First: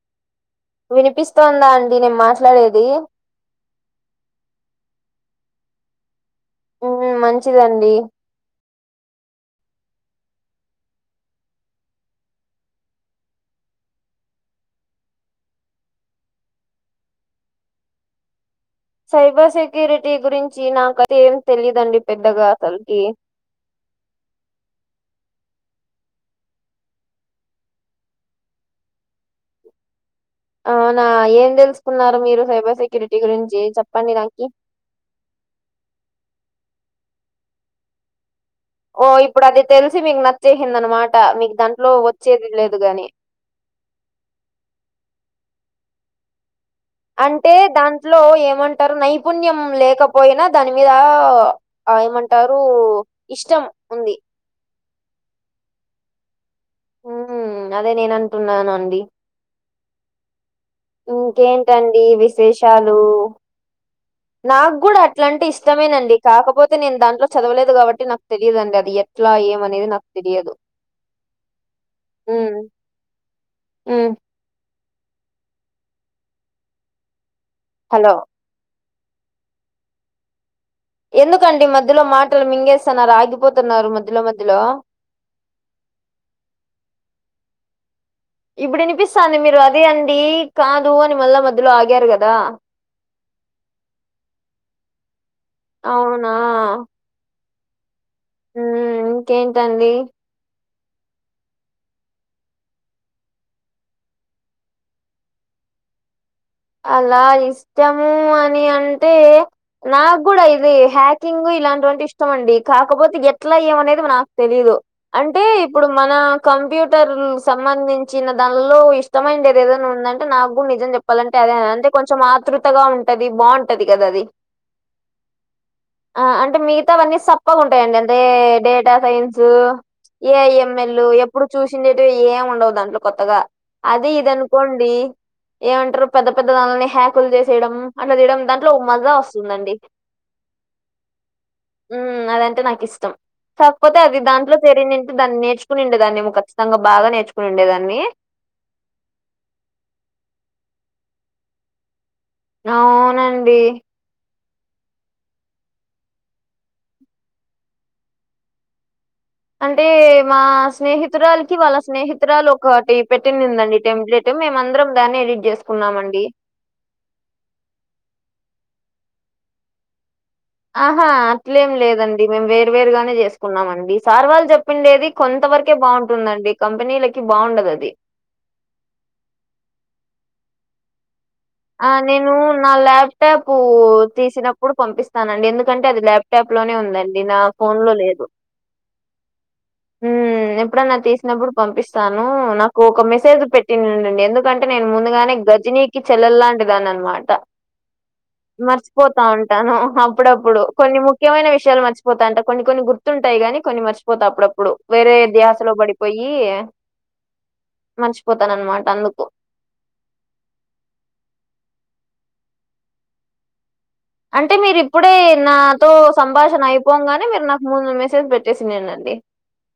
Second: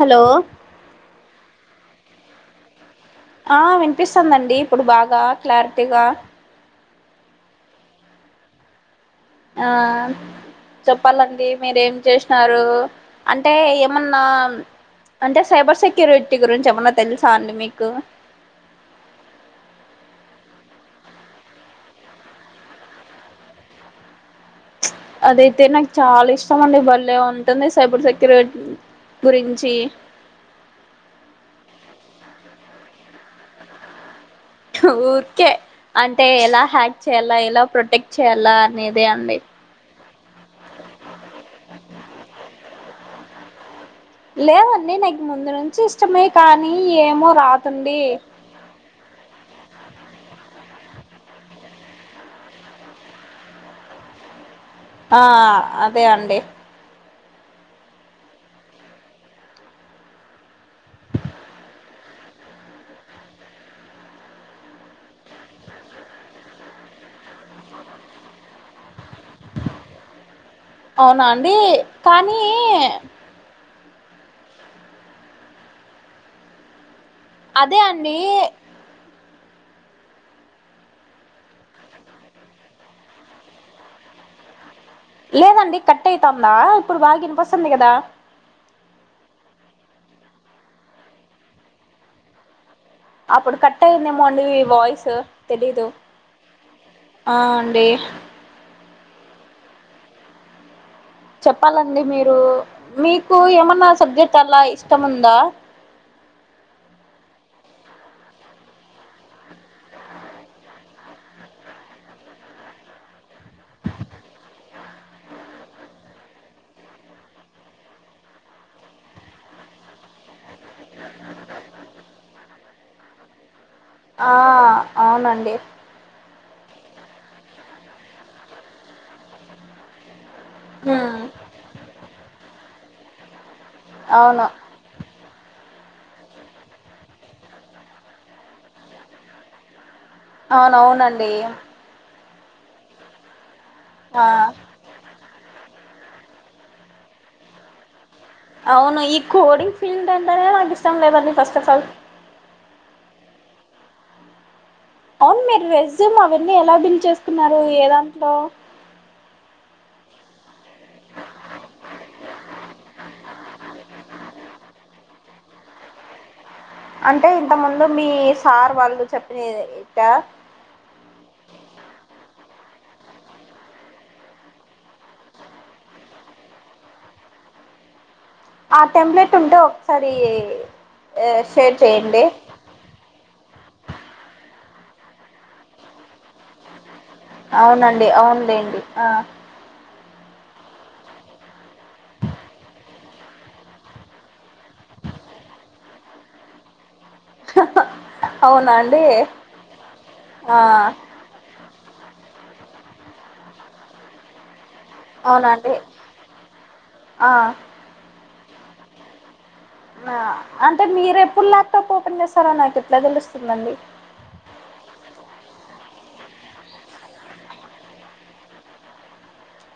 Hello వినిపిస్తోందా అండి నేను మాట్లాడేది ఆ వినిపిస్తుందిండి ఇప్పుడు బాగా క్లారిటీగా మ్ మంచిదండి ఆ చెప్పాలండి మీరూ ఏం చేసినారు అంటే ఏమన్నా అంటే సైబర్ సెక్యూరిటీ గురించి ఏమన్నా తెలుసా అండి మీకు సైబర్ సెక్యూరిటీ గురించి నాకతే ఏం తెలియదండి పెద్దగా అసలుకి అదైతే నాకు చాలా ఇష్టం అండి బలే ఉంటుంది సైబర్ సెక్యూరిట్ గురించి అవునా ఏం తెలుసుకున్నారు మీరు సైబర్ సెక్యూరిటీ గురించి చెప్పండి నాకి ఊరికే అంటే ఎలా హ్యాక్ చేయాల్లా ఎలా ప్రొటెక్ట్ చేయాల్లా ఓ ఇప్పుడు అది తెలిసి మీకు నచ్చేసింది అనమాట మీకు దాంట్లో వచ్చేది లేదు గాని లేదండి నాకు ముందు నుంచి ఇష్టమే కానీ ఏమో రాతుండి టరు నైపుణ్యం లేకపోయినా దాని మీద ఆ ఏమంటారు ఇష్టం ఉంది ఆ అదే అండి ఉహుమ్ అదే నేనంటున్నాను అండి ఇంకేంటండి విశేషాలు నాకు కూడా అట్లాంటే ఇష్టమేనండి కాకపోతే నేను దాంట్లో చదవలేదు కాబట్టి నాకు తెలియదండి అది ఎ ట్లా ఏమనేది నాకు తెలియదు అవునా అండి కానీ ఉమ్, ఉమ్ అదే హలో అండీ ఎందుకండి మధ్యలో మాటలు మింగేసన్నారు ఆగిపోతున్నారు మధ్యలో మధ్యలో లేదండి కట్ అయితాందా ఇప్పుడు బాగా ఇనిపిసంది కదా ఇప్పుడు ఇనిపిస్తాంది మీరు అది అండి కాదు అని మళ్ళా మధ్యలో ఆగారు కదా అప్పుడు కట్ అయిందేమో అండి వాయిస్ తెలీదు అవునా ఆ అండి ఉమ్ ఇంకేంటండి చెప్పాలండి మీరు మీకు ఏమన్నా సబ్జెక్ట్ అట్లా ఇష్టం ఉందా అలా ఇస్టము అని అంటే నాగూడా ఇది హ్యాకింగ్ ఇలాంటివంటే ఇష్టం అండి కాకపోతే ఎట్లా ఏం అనేది నాకు తెలీదు అంటే ఇప్పుడు మన కంప్యూటర్ సంబంధించిన దానిలో ఇష్ ష్టమైంది ఏదేదైనా ఉందంటే నాకు కూడా నిజం చెప్పాలంటే అదే అంటే కొంచెం ఆతృతగా ఉంటది బావుం ఆ అవునండి ఆ అంటే మిగతా వన్నీ సప్పగుంటాయంండి అంటే డేటా సైన్సు ఏఐఎంఎల్ ఉమ్ ఎప్పుడు చూసిండేటు ఏం ఉండవు దాంట్లో కొత్తగా అదే ఇది అవును అనుకోండి ఏమంటరు పెద్ద పెద్ద [unintelligible] హ్యాకులు చేసేయడం అట్లా చేయడం దాంట్లో ఒక మజా వస్తుందండి అవునవునండి ఉమ్ అదంటే నాకు ఇష్టం కాకపోతే అది ఆ దాంట్లో చేరి నెన్ దాన్ని నేర్చుకునిండే దాన్నేమో కచ్చితంగా బాగా నేర్చుకుని ఉండే దాన్ని అవును ఈ కోడింగ్ ఫీల్డ్ అంటేనేే నాకు ఇష్టం లేదండీ ఫస్ట్ ఆఫ్ ఆల్ అవునండి అవును మీరు రెజ్యుమ్ అవన్నీ ఎలా బిల్డ్ చేసుకున్నారు ఏ దాంట్లో అంటే మా స్నేహితురాలకి వాళ్ళ స్నేహితురాలు ఒక టి పెట్టింది ఉందండి టెంప్లెట్ [unintelligible] మేమ అందరం దాన్నే ఎడిట్ చేసుకున్నామండి అంటే ఇంత ముందు మీ సార్ వాళ్ళు చెప్పిని [unintelligible] ఆహా అట్లేం లేదండి మేము వేరు వేరుగానే చేసుకున్నామండి సార్ వాళ్ళు చెప్పిండేది కొంత వరకే బావుంటుందండి కంపెనీలకి బావుండదు అది ఆ టెంప్లేట్ ఉంటే ఒకసారి ఇ షేర్ ఆ చేయండి నేను నా ల్యాప్టాప్ తీసినప్పుడు పంపిస్తానండి ఎందుకంటే అది ల్యాప్టాప్ లోనే ఉందండి అది నా ఫోన్ లో అవునండి లేదు అవునులేండి ఆ ఉ ఎప్పుడన్నా తీసినప్పుడు పంపిస్తాను నాకు ఒక మెసేజ్ పెట్టిండండి ఎందుకంటే నేను ముందుగానే గజనీకి చెల్లెల్లాంటిదని అనమాట అవునా అండి మర్చిపోతా ఉంటాను ఆ అప్పుడప్పుడు కొన్ని ము ముఖ్యమైన విషయాలు మర్చిపోతాంట కొన్ని కొన్ని గుర్తుంటాయి కానీ కొన్ని మర్చిపోతా అప్పుడప్పుడు వేరే ధ్యాసలో అవునండి పడిపోయి ఆ మర్చిపోతాననమాట అందుకు అంటే మీరు ఎప్పుడు ల్యాప్టాప్ ఓపెన్ చేస్తారో నాకు ఎట్లా తెలుస్తుందండి అంటే మీరు ఇప్పుడే నాతో సంభాషణ అయిపోంగానే మీరు నాకు మూందు మెసేజ్ పెట్టేసిండండి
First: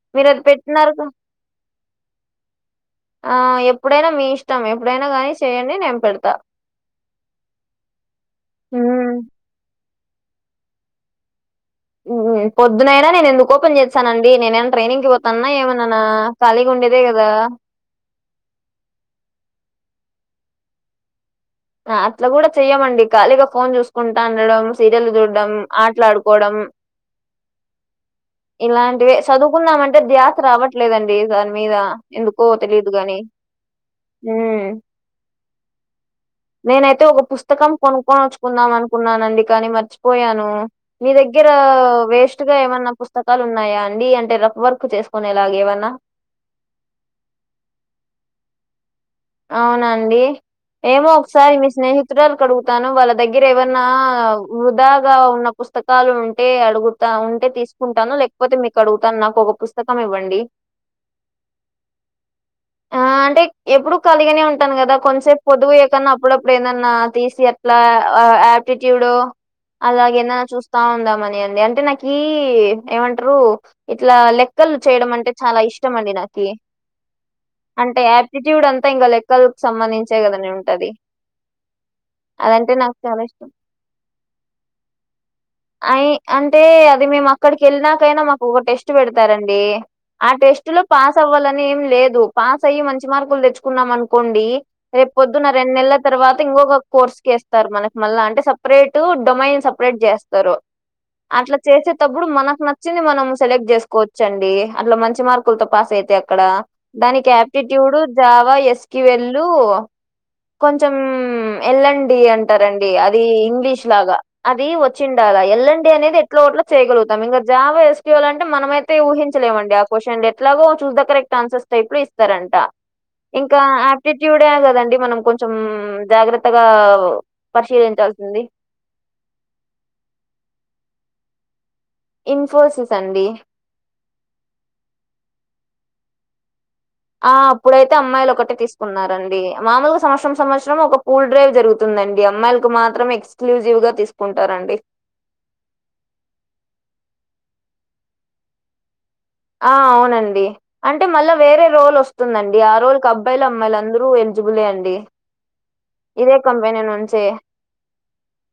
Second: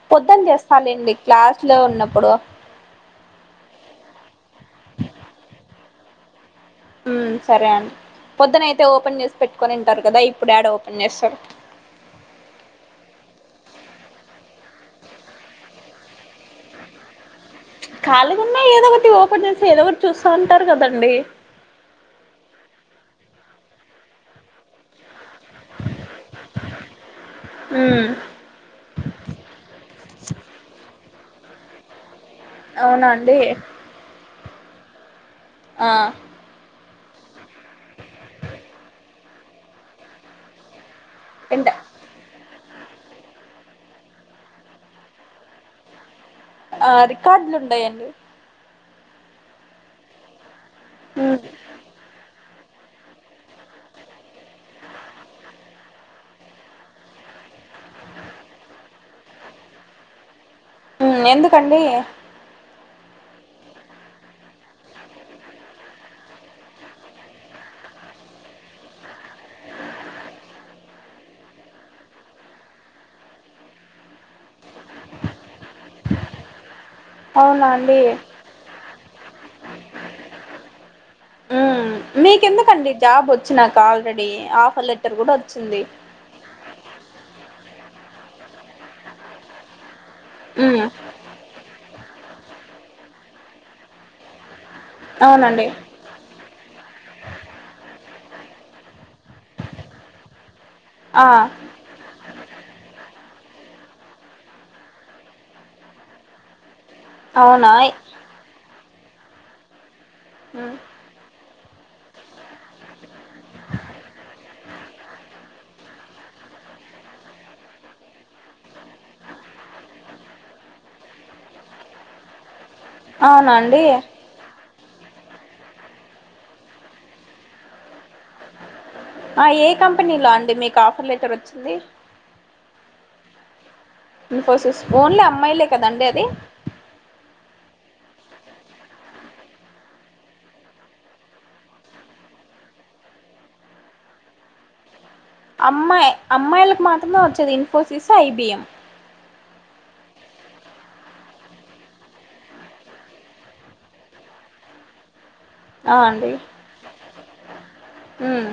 పొద్దున చేస్తాలేండి క్లాస్ లో ఉన్నప్పుడు ఆ ఎప్పుడైనా మీ ఇష్టం ఎప్పుడైనా కానీ చేయండి నేను పెడతా ఉ సరే అండి పొద్దున అయితే హ్మ్ ఓపెన్ చేసి పెట్టుకొనింటారు కదా ఇప్పుడు యాడ ఓపెన్ చేస్తారు పొద్దునైనా నేను ఎందుకు ఓపెన్ చేస్తానండి నేన ఏమన్నా ట్రైనింగ్ కి పోతానన్నా ఏమన్నానా కాలీగా ఉండేదే కదా కాలీగా ఉన్నా ఏదో ఒకటి ఓపెన్ చేసి ఏదో ఒకటి చూస్తా ఉంటారు కదండి అట్లా కూడా చెయ్యమండి కాలీగ ఫోన్ చూసుకుంటా ఉండడం సీరియల్ చూడడం ఆటలాడుకోవడం ఉ ఇలాంటివి చదువుకుందామంటే ధ్యాస రావట్లేదండి దాని మీద ఎందుకో అవునా తెలిదుగాని అండి హ ఆ నేనైతే ఒక పుస్తకం కొనుక్కొనచ్చుకుందాం అనుకున్నానండి కానీ మర్చిపోయాను మీ దగ్గర ఎంత వేస్ట్ గా ఏమన్నా పుస్తకాలు పుస్తకాలు ఉన్నాయా అండి అంటే రఫ్ వర్క్ చేసుకునేలాగ ఏవన్నా ఆ రికార్డులు ఉండయి అండి అవునండి ఏమో మ్మ్ ఒకసారి మీ స్నేహితురాలు కు అడుగుతాను వాళ్ళ దగ్గర ఏమన్నా వృధాగా ఉన్న పుస్తకాలు ఉంటే అడుగుతా ఉంటే తీసుకు తీసుకుంటాను లేకపోతే మీకు అడుగుతాను నాకు ఒక పుస్తకం ఇవ్వండి ఎందుకండి ఆ అంటే ఎప్పుడు కాలిగనే ఉంటాను కదా కొంసేపు పొద్దు పోయే కన్నా అప్పుడప్పుడు ఏదన్నా తీసి అట్లా యాప్ అప్టిట్యూడ్డో అలాగేన్ననా చూస్తా ఉందామ అని అండి అంటే నాకు ఏమంటారు ఇట్లా లెక్కలు చేయడం అంటే చాలా ఇష్టం అండి నాకి అవునా అండి అంటే యాప్టిట్యూడ్ అంతా ఇంకా లెక్కలకి సంబంధించే కదండి ఉంటది మ్మ్ అదంటే మీకెందుకండి నాకు చాలా జాబ్ ఇష్టం వచ్చినాక ఆల్రెడీ ఆఫర్ లెటర్ కూడా వచ్చింది అయి అంటే అది మేము అక్కడికి వెళ్ళినాకైనా మాకు ఒక టెస్ట్ పెడతారండి ఆ టెస్ట్ లో మ్మ్ పాస్ అవ్వాలని ఏం లేదు పాస్ అయి మంచి మార్కులు తెచ్చుకున్నాం అనుకోండి రేపు పొద్దున్న అవునండి రెండు నెలల తర్వాత ఇంకొక కోర్స్కిేస్తారు మనకి మళ్ళా అంటే సపరేట్ డొమైన్ సపరేట్ చేస్తారు ఆ అట్లా చేసేటప్పుడు మనకు నచ్చింది మనం సెలెక్ట్ చేసుకోవచ్చండి అట్లా మంచి మార్కులతో పాస్ అయితే అక్కడ దానికి అవునా aptitude Java S Q L హ్మ్ కొంచెం ఎల్ అండ్ డి అంటారండి అది ఇంగ్లీష్ లాగా అది వచ్చిండాల ఎల్ అండ్ డి అనేది ఎట్లో గట్ల చేయగలుగుతాం ఇంకా జావ ఎస్క్యూఎల్ అంటే మనమైయితే ఊహించలేమండి క్వశ్చన్లు ఎట్లాగో చూస్ దా కరెక్ట్ ఆన్సర్స్ టైపు లో ఇస్తారంటా అవునా ఇంకా అండి ఆయాప్టిట్యూడే కదండి మనం కొంచం జాగ్రత్తగా పరిశీలించాల్సింది ఆ ఏ కంపెనీలో అండి మీకు ఆఫర్ లెటర్ వచ్చింది ఇంన్ఫోసిస్ అండి ఇన్ఫోసస్ ఓన్లీ అమ్మాయిలే కదండి అది ఆ అప్పుడైతే అమ్మాయిలు ఒకటే తీసుకున్నారండి మామూలుగా సంవత్సరం సంవత్సరం ఒక పూల్ డ్రైవ్ జరుగు ందండి అమ్మాయిలకు మాత్రమే ఎక్స్క్లూజివ్ గా తీసుకుంటారండి అమ్మాయి అమ్మాయిలకు మాత్రమే వచ్చది ఇన్ఫోసిస్ ఐబిఎం ఆ అవునండి అంటే మళ్ళా వేరే రోల్ వస్తుందండి ఆ రోల్ క్ అబ్బాయిలు అమ్మాయిలు అందరూ ఎలిజిబులే అండి ఆ అండి ఇదే కంపెనీ నుంచి మ్మ్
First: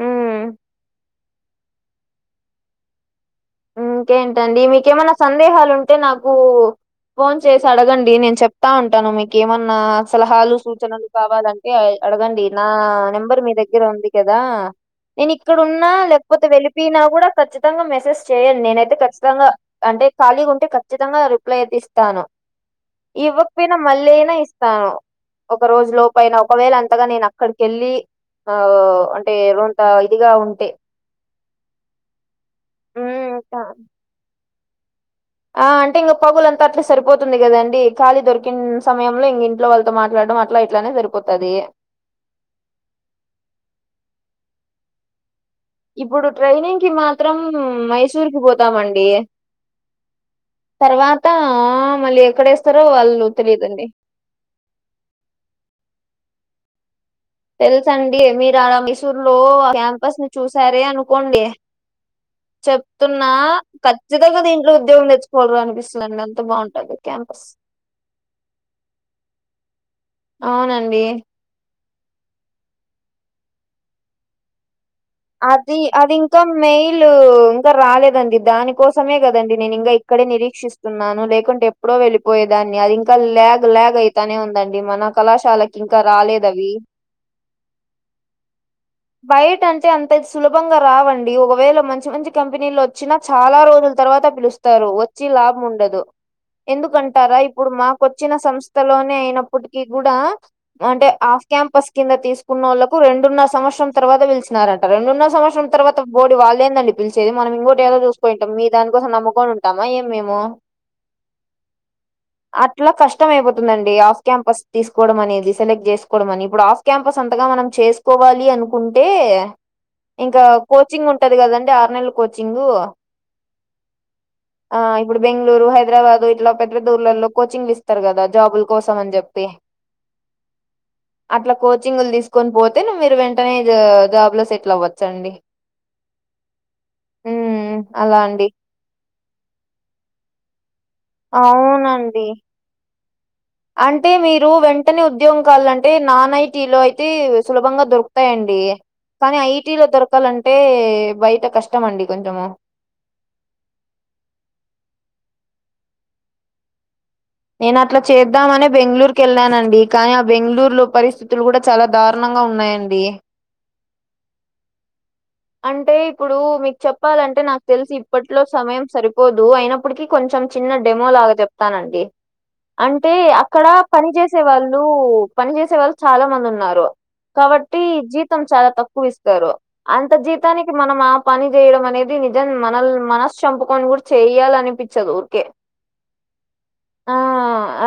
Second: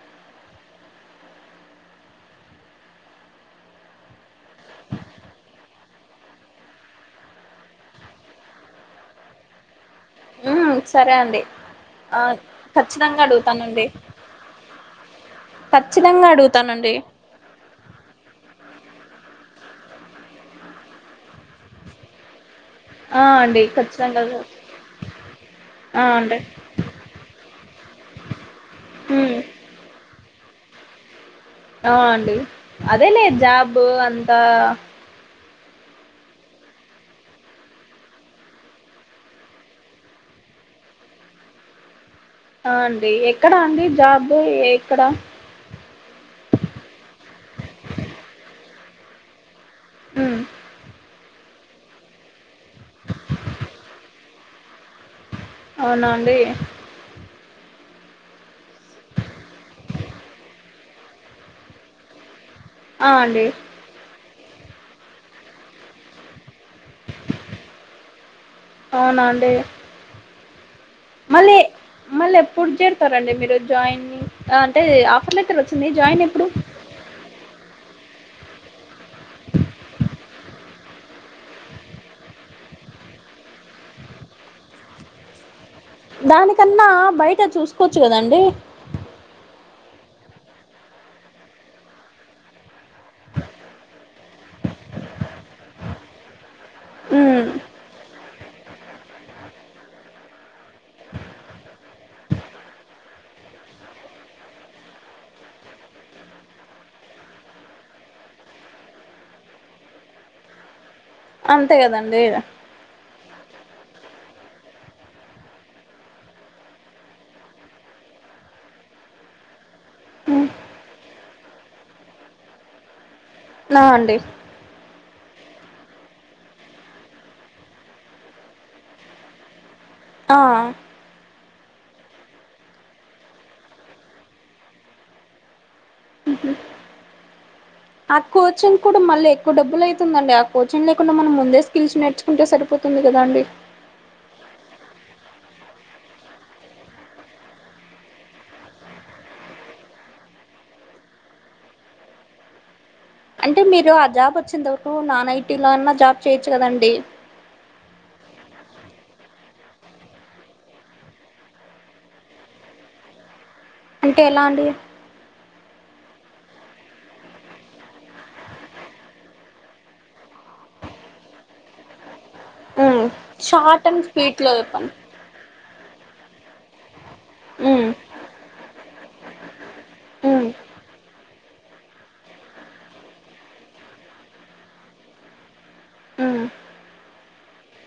మ్ ఇంకేంటండి మీకేమన్నా సందేహాలు ఉంటే నాకు ఫోన్ చేసి అడగండి నేను చెప్తా ఉంటాను మీకు ఏమైనా సలహాలు మ్మ్ సూచనలు సరే అండి కావాలంటే ఆ అడగండి నా ఖచ్చితంగా నెంబర్ మీ దగ్గర అడుగుతానండి ఉంది కదా నేను ఇక్కడ ఉన్న ఖచ్చితంగా లేకపోతే అడుగుతానండి వెళ్ళపోయినా కూడా ఖచ్చితంగా మెసేజ్ చెయండి నేనైతే ఖచ్చితంగా అంటే ఖాళీగుంటే ఖచ్చితంగా రిప్లై అయితే ఇస్తాను ఆ అండి ఇవ్వకపోయినా మళ్ళి అయినా ఖచ్చితంగా ఇస్తాను ఒక రోజు ఆ లో పైన అండి ఒకవేళ అంతగా నేను అక్కడికిెళ్ళి ఆ అంటే ఉమ్ అంత ఇదిగా ఉంటే అ అండి అదే లే హ్మ్ జాబు అంతా ఆ అంటే ఇంగ పగులంతా అట్లా సరిపోతుంది కదా అండి ఖాళీ దొరికిన సమయంలో ఇంగ ఇంట్లో వాళ్లతో మాట్లాడం అ ట్ల ఇట్లనే సరిపోతది ఆ అండి ఎక్కడా అండి జాబ్ ఎక్కడ ఇప్పుడు ట్రైనింగ్ కి మాత్రం మైసూర్ కి పోతామండి ఉమ్ తర్వాత మళ్ళీ ఎక్కడేస్తారో వాళ్ళు తెలియదండి అవునా అండి తెలుసండి మీరు ఆడ మైసూరు లో క్యాంపస్ ని చూసారే అనుకోండి ఆ చెప్తున్నా అండి ఖచ్చితంగా దీంట్లో ఉద్యోగం తెచ్చుకోవాలీర అనిపిస్తుంది అంత బాగుంటది క్యాంపస్ అవునా అండి అవునండి మళ్ళీ మళ్ళీ ఎప్పుడు చేరుతారండి మీరు జాయిన్ అంటే అప్ అది అది ఇంకా మెయి ట్లూ ఇంకా రాలేదండి దానికోసమే కదండి నేను ఇంకా ఇక్కడే నిరీక్షిస్ స్తున్నాను లేకుంటే ఎప్పుడో వెళ్ళిపోయేదాన్ని అది ఇంకా ల్యాగ్ ల్యాగ్ అయితానే ఉందండి మన కళాశాల దానికన్నా బయట చూసుకోవచ్చు కదండి బైటం టే అంత సులభంగా రావండి ఒకవేళ మంచి మంచి కంపెనీలు వచ్చినా చాలా రోజుల తర్వాత పిలుస్ ారు వచ్చి లాభం ఉండదు ఎందుకంటారా ఉమ్ ఇప్పుడు మాకు వచ్చిన సంస్ స్తలోనే అయినప్పటికీ కూడా అంటే ఆఫ్ క్యాంపస్ కింద తీసుకున్న వాళ్ళకు రెండున్నరవత్సం తవాత పిల్ నారంట రెండున్నర సంవత్సరం తర్వాత బోడీ వాళ్ళదేండి పిలిచేది మనం ఇంకోటి ఏదో చూసుకుంటాం మీ దానీ కోసం నమ్మకోనుం టమ ఏ మీము అంతే కదండి అట్లా కష్టం అయిపోతుందండి ఆఫ్ క్యాంపస్ తీసుకోవడం అనేది సెలెక్ట్ చేసుకోవడం అని ఇప్పుడు ఆఫ్ క్యాంపస్ అంతగా మనం చేస్ కోవాలి అనుకుంటే ఇంకా ఉమ్, కోచింగ్ ఉంటది కదండి ఆరు నెలల కోచింగ్ న అండి ఆ ఇప్పుడు బెంగళూరు హైదరాబాదు ఇట్లా పెద్ద పెద్ద ఊర్లలో కోచింగ్ ఇస్తారు కదా జాబులు కోసం అని చెప్పి. [inaudible] ఆ అట్లా కోచింగ్లు తీసుకొని పోతే మీరు వెంటనే జాబ్లో సెట్ల వచ్చండి ఆ కోచింగ్ కూడా మళ్ళీ ఎక్కువ డబ్బులు అయితుందండి ఆ కోచింగ్ లేకుండా మనం ముందే స్కిల్స్ అవునండి నేర్చుకుంటే సరిపోతు తుంది కదా అండి అంటే మీరు వెంటనే ఉద్యోగం కావాలంటే నాన్ ఐటీ లో అయితే సులభంగా దొరుకుతాయండి కాని ఐటీ లో దొరకాలంటే బయట కష్టం అండి కొంచెము. అంటే మీరు ఆ జాబ్ వచ్చేంత వరకు నాన్ ఐటీలో అన్నా జాబ్ చేయొచ్చు కదండి నేను అట్లా చేద్దామనే బెంగళూరు కెళ్ళాన అండి కానీ ఆ బెంగళూరు లో పరిస్థితులు కూడా చాలా దారుణంగా ఉన్నాయండి. అంటే ఎలా అండి అంటే ఇప్పుడు మీకు చెప్పాలంటే నాకు తెలిసి ఇప్పట్లో సమయం సరిపోదు అయినప్పటికీ. కొంచెం చిన్న డెమో లాగా చెప్తానండి ఉమ్ అంటే అక్కడ షార్ట్ అండ్ పని స్వీట్ చేసే లో వాళ్ళు. చెప్పండి పని చేేసే వాళ్ళు చాలా మంది ఉన్నారు కాబట్టి మ్మ్ జీతం చాలా తక్కువ ఇస్తారు ప్రతి మ్మ్ దానికి మనం ఆ పని చేయడం అనేది నిజాం మనల్ని మనస్ చంపకొని కూడా చేయాలనిపి. ఊర్కే. మ్ ఆ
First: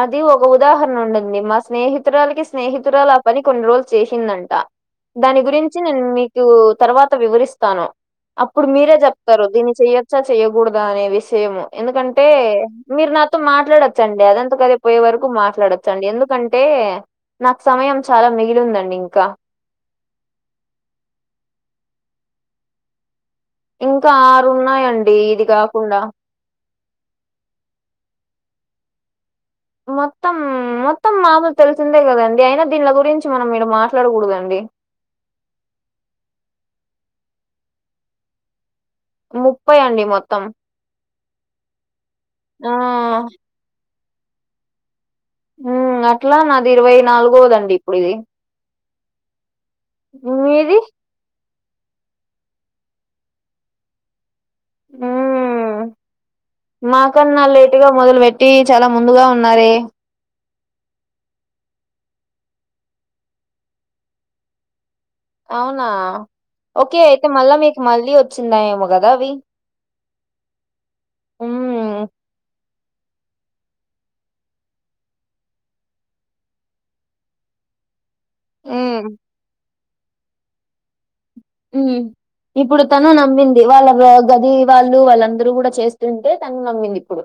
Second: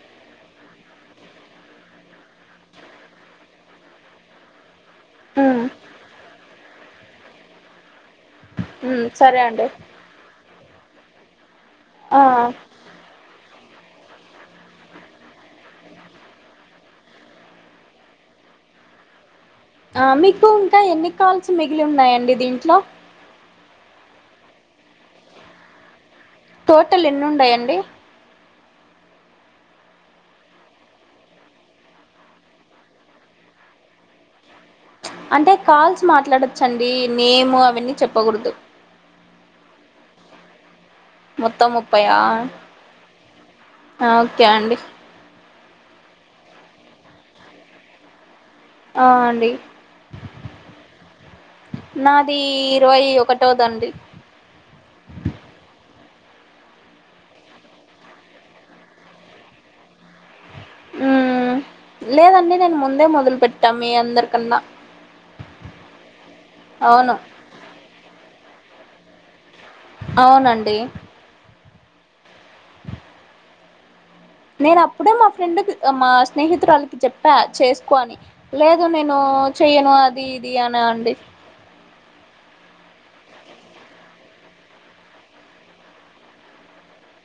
అది ఒక ఉదాహరణ ఉండింది మా స్నేహితురాలకి స్నేహితురాలు పని కొన్ని రోజులు చేసిందంట దాని మ్మ్ గురించి నేను మీకు తర్వాత వివరిస్తాను అప్పుడు మీరే మ్మ్ సరే చెప్తారు అండి దీన్ని చెయొచ్చా చెయకూడదా అనే విషయము ఆ ఎందుకంటే మీరు నాకు మాట్లాడొచ్చండి అదంత కదె పోయే వరకు మాట్లాడొచ్చండి ఎందుకంటే. నాకు సమయం చాలా మిగిలి ఉందండి ఇంకా ఆ మీకు ఇంకా ఎన్ని కాల్స్ మిగిలి ఉన్నాయండి దీంట్లో ఇంకా ఆరు ఉన్నాయండి ఇది కాకుండా. టోటల్ ఎన్ని ఉన్నాయండి. మొత్తం మొత్తం మామూలు తెలిసిందే కదండి అయినా దీనిల గురించి మనం ఈడ మాట్లాడకూడదండి అంటే కాల్స్ మాట్లాడచ్చండి నేము అవన్నీ చెప్పకూడదు. ముప్పై అండి మొత్తం మొత్తం ముప్పయా ఆ ఓకే అండి ఉమ్ అట్లా నాది ఇరవై నాలుగోదండి ఇప్పుడు ఇది ఆ అండి మీది నాది ఇరవై ఒకటోదండి మ్ మాక్కన్నా లేటుగా మొదలు పెట్టి చాలా ముందుగా ఉన్నారే ఉమ్ లేదండి నేను ముందే మొదలు పెట్టా మీ అందరికన్నా అవునా ఓకే అవును అయితే మల్ల మీకు మళ్లీ వచ్చిందేమో కదా అవి అవునండి మ్మ్ నేను అప్పుడే మా ఫ్రెండ్ కి మా స్నేహితురాలి కి చెప్పా చేసుకో అని లేదు మ్మ్ నేను చెయ్యను అది ఇది అని అండి మ్ ఇప్పుడు తను నమ్మింది వాళ్ళ గది వాళ్ళు వాళ్ళందరూ కూడా చేస్తుంటే తను నమ్మింది ఇప్పుడు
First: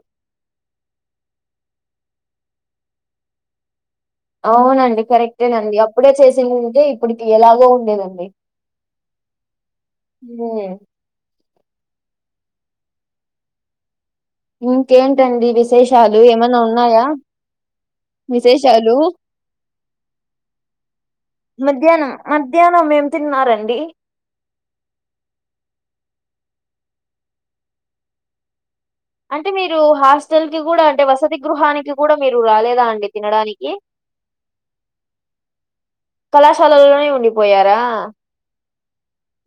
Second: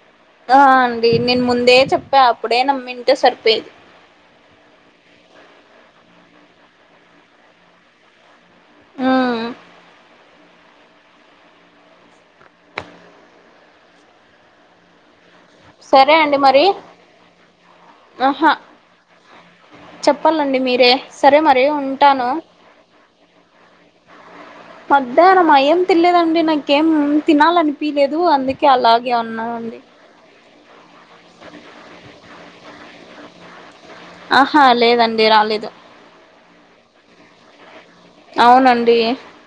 ఆ అండి నేను ముందే చెప్పా అప్పుడే నమ్మింటే సరిపోయది. అవునండి కరెక్టేనండి అప్పుడే చేసిందింటే ఇప్పటికి ఎలాగో ఉండేదండి ఉమ్ ఊ ఇంకేంటండి సరే విశేషాలు అండి ఏమన్నా మరి ఉన్నాయా ఆహా విసెశాలు చెప్పాలండి మీరే సరే మరి మధ్యాహ్నం ఉంటాను మధ్యాహ్నం ఏం తిన్నారండి మధ్యాహ్నం మా ఏం తినలేదండి నాకేం తినాలనిపిలేదు అందుకే అలాగ అంటే మీరు హాస్టల్ కి కూడా అంటే వసతి గృహానికి కూడా మీరు రాలేదా అండి తినడానికి. ఆహా లేదండి రాలేదు. కళాశాలలోనే ఉండిపోయారా అవునండి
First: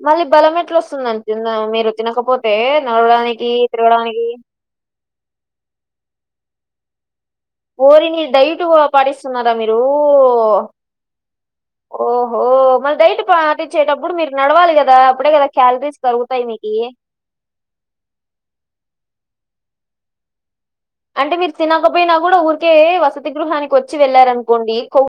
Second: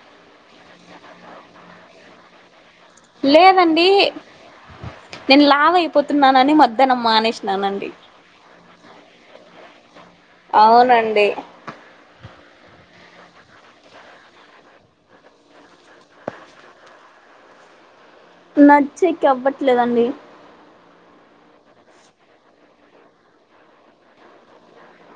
మళ్ళీ బలం ఎట్ల వస్తుందండి తిన మీరు తినకపోతే నడడానికి లేదండి తిరగడానికి నేను లావయిపోతున్నానని మధ్యానం మానేసిన ఓరిని డయిట్ పాటిస్తున్నారా మీరు అవునండి ఓహో మరి డైట్ పాటిచ్చేటప్పుడు మీరు నడవాలి కదా అప్పుడే కదా క్యాలరీస్ కరుగుతాయి మీకి నడ్చ్చేకి అవ్వట్లేదండి అంటే మీరు తినకపోయినా కూడా ఊరికే వసతి గృహానికి వచ్చి వెళ్ళారనుకోండి కోవు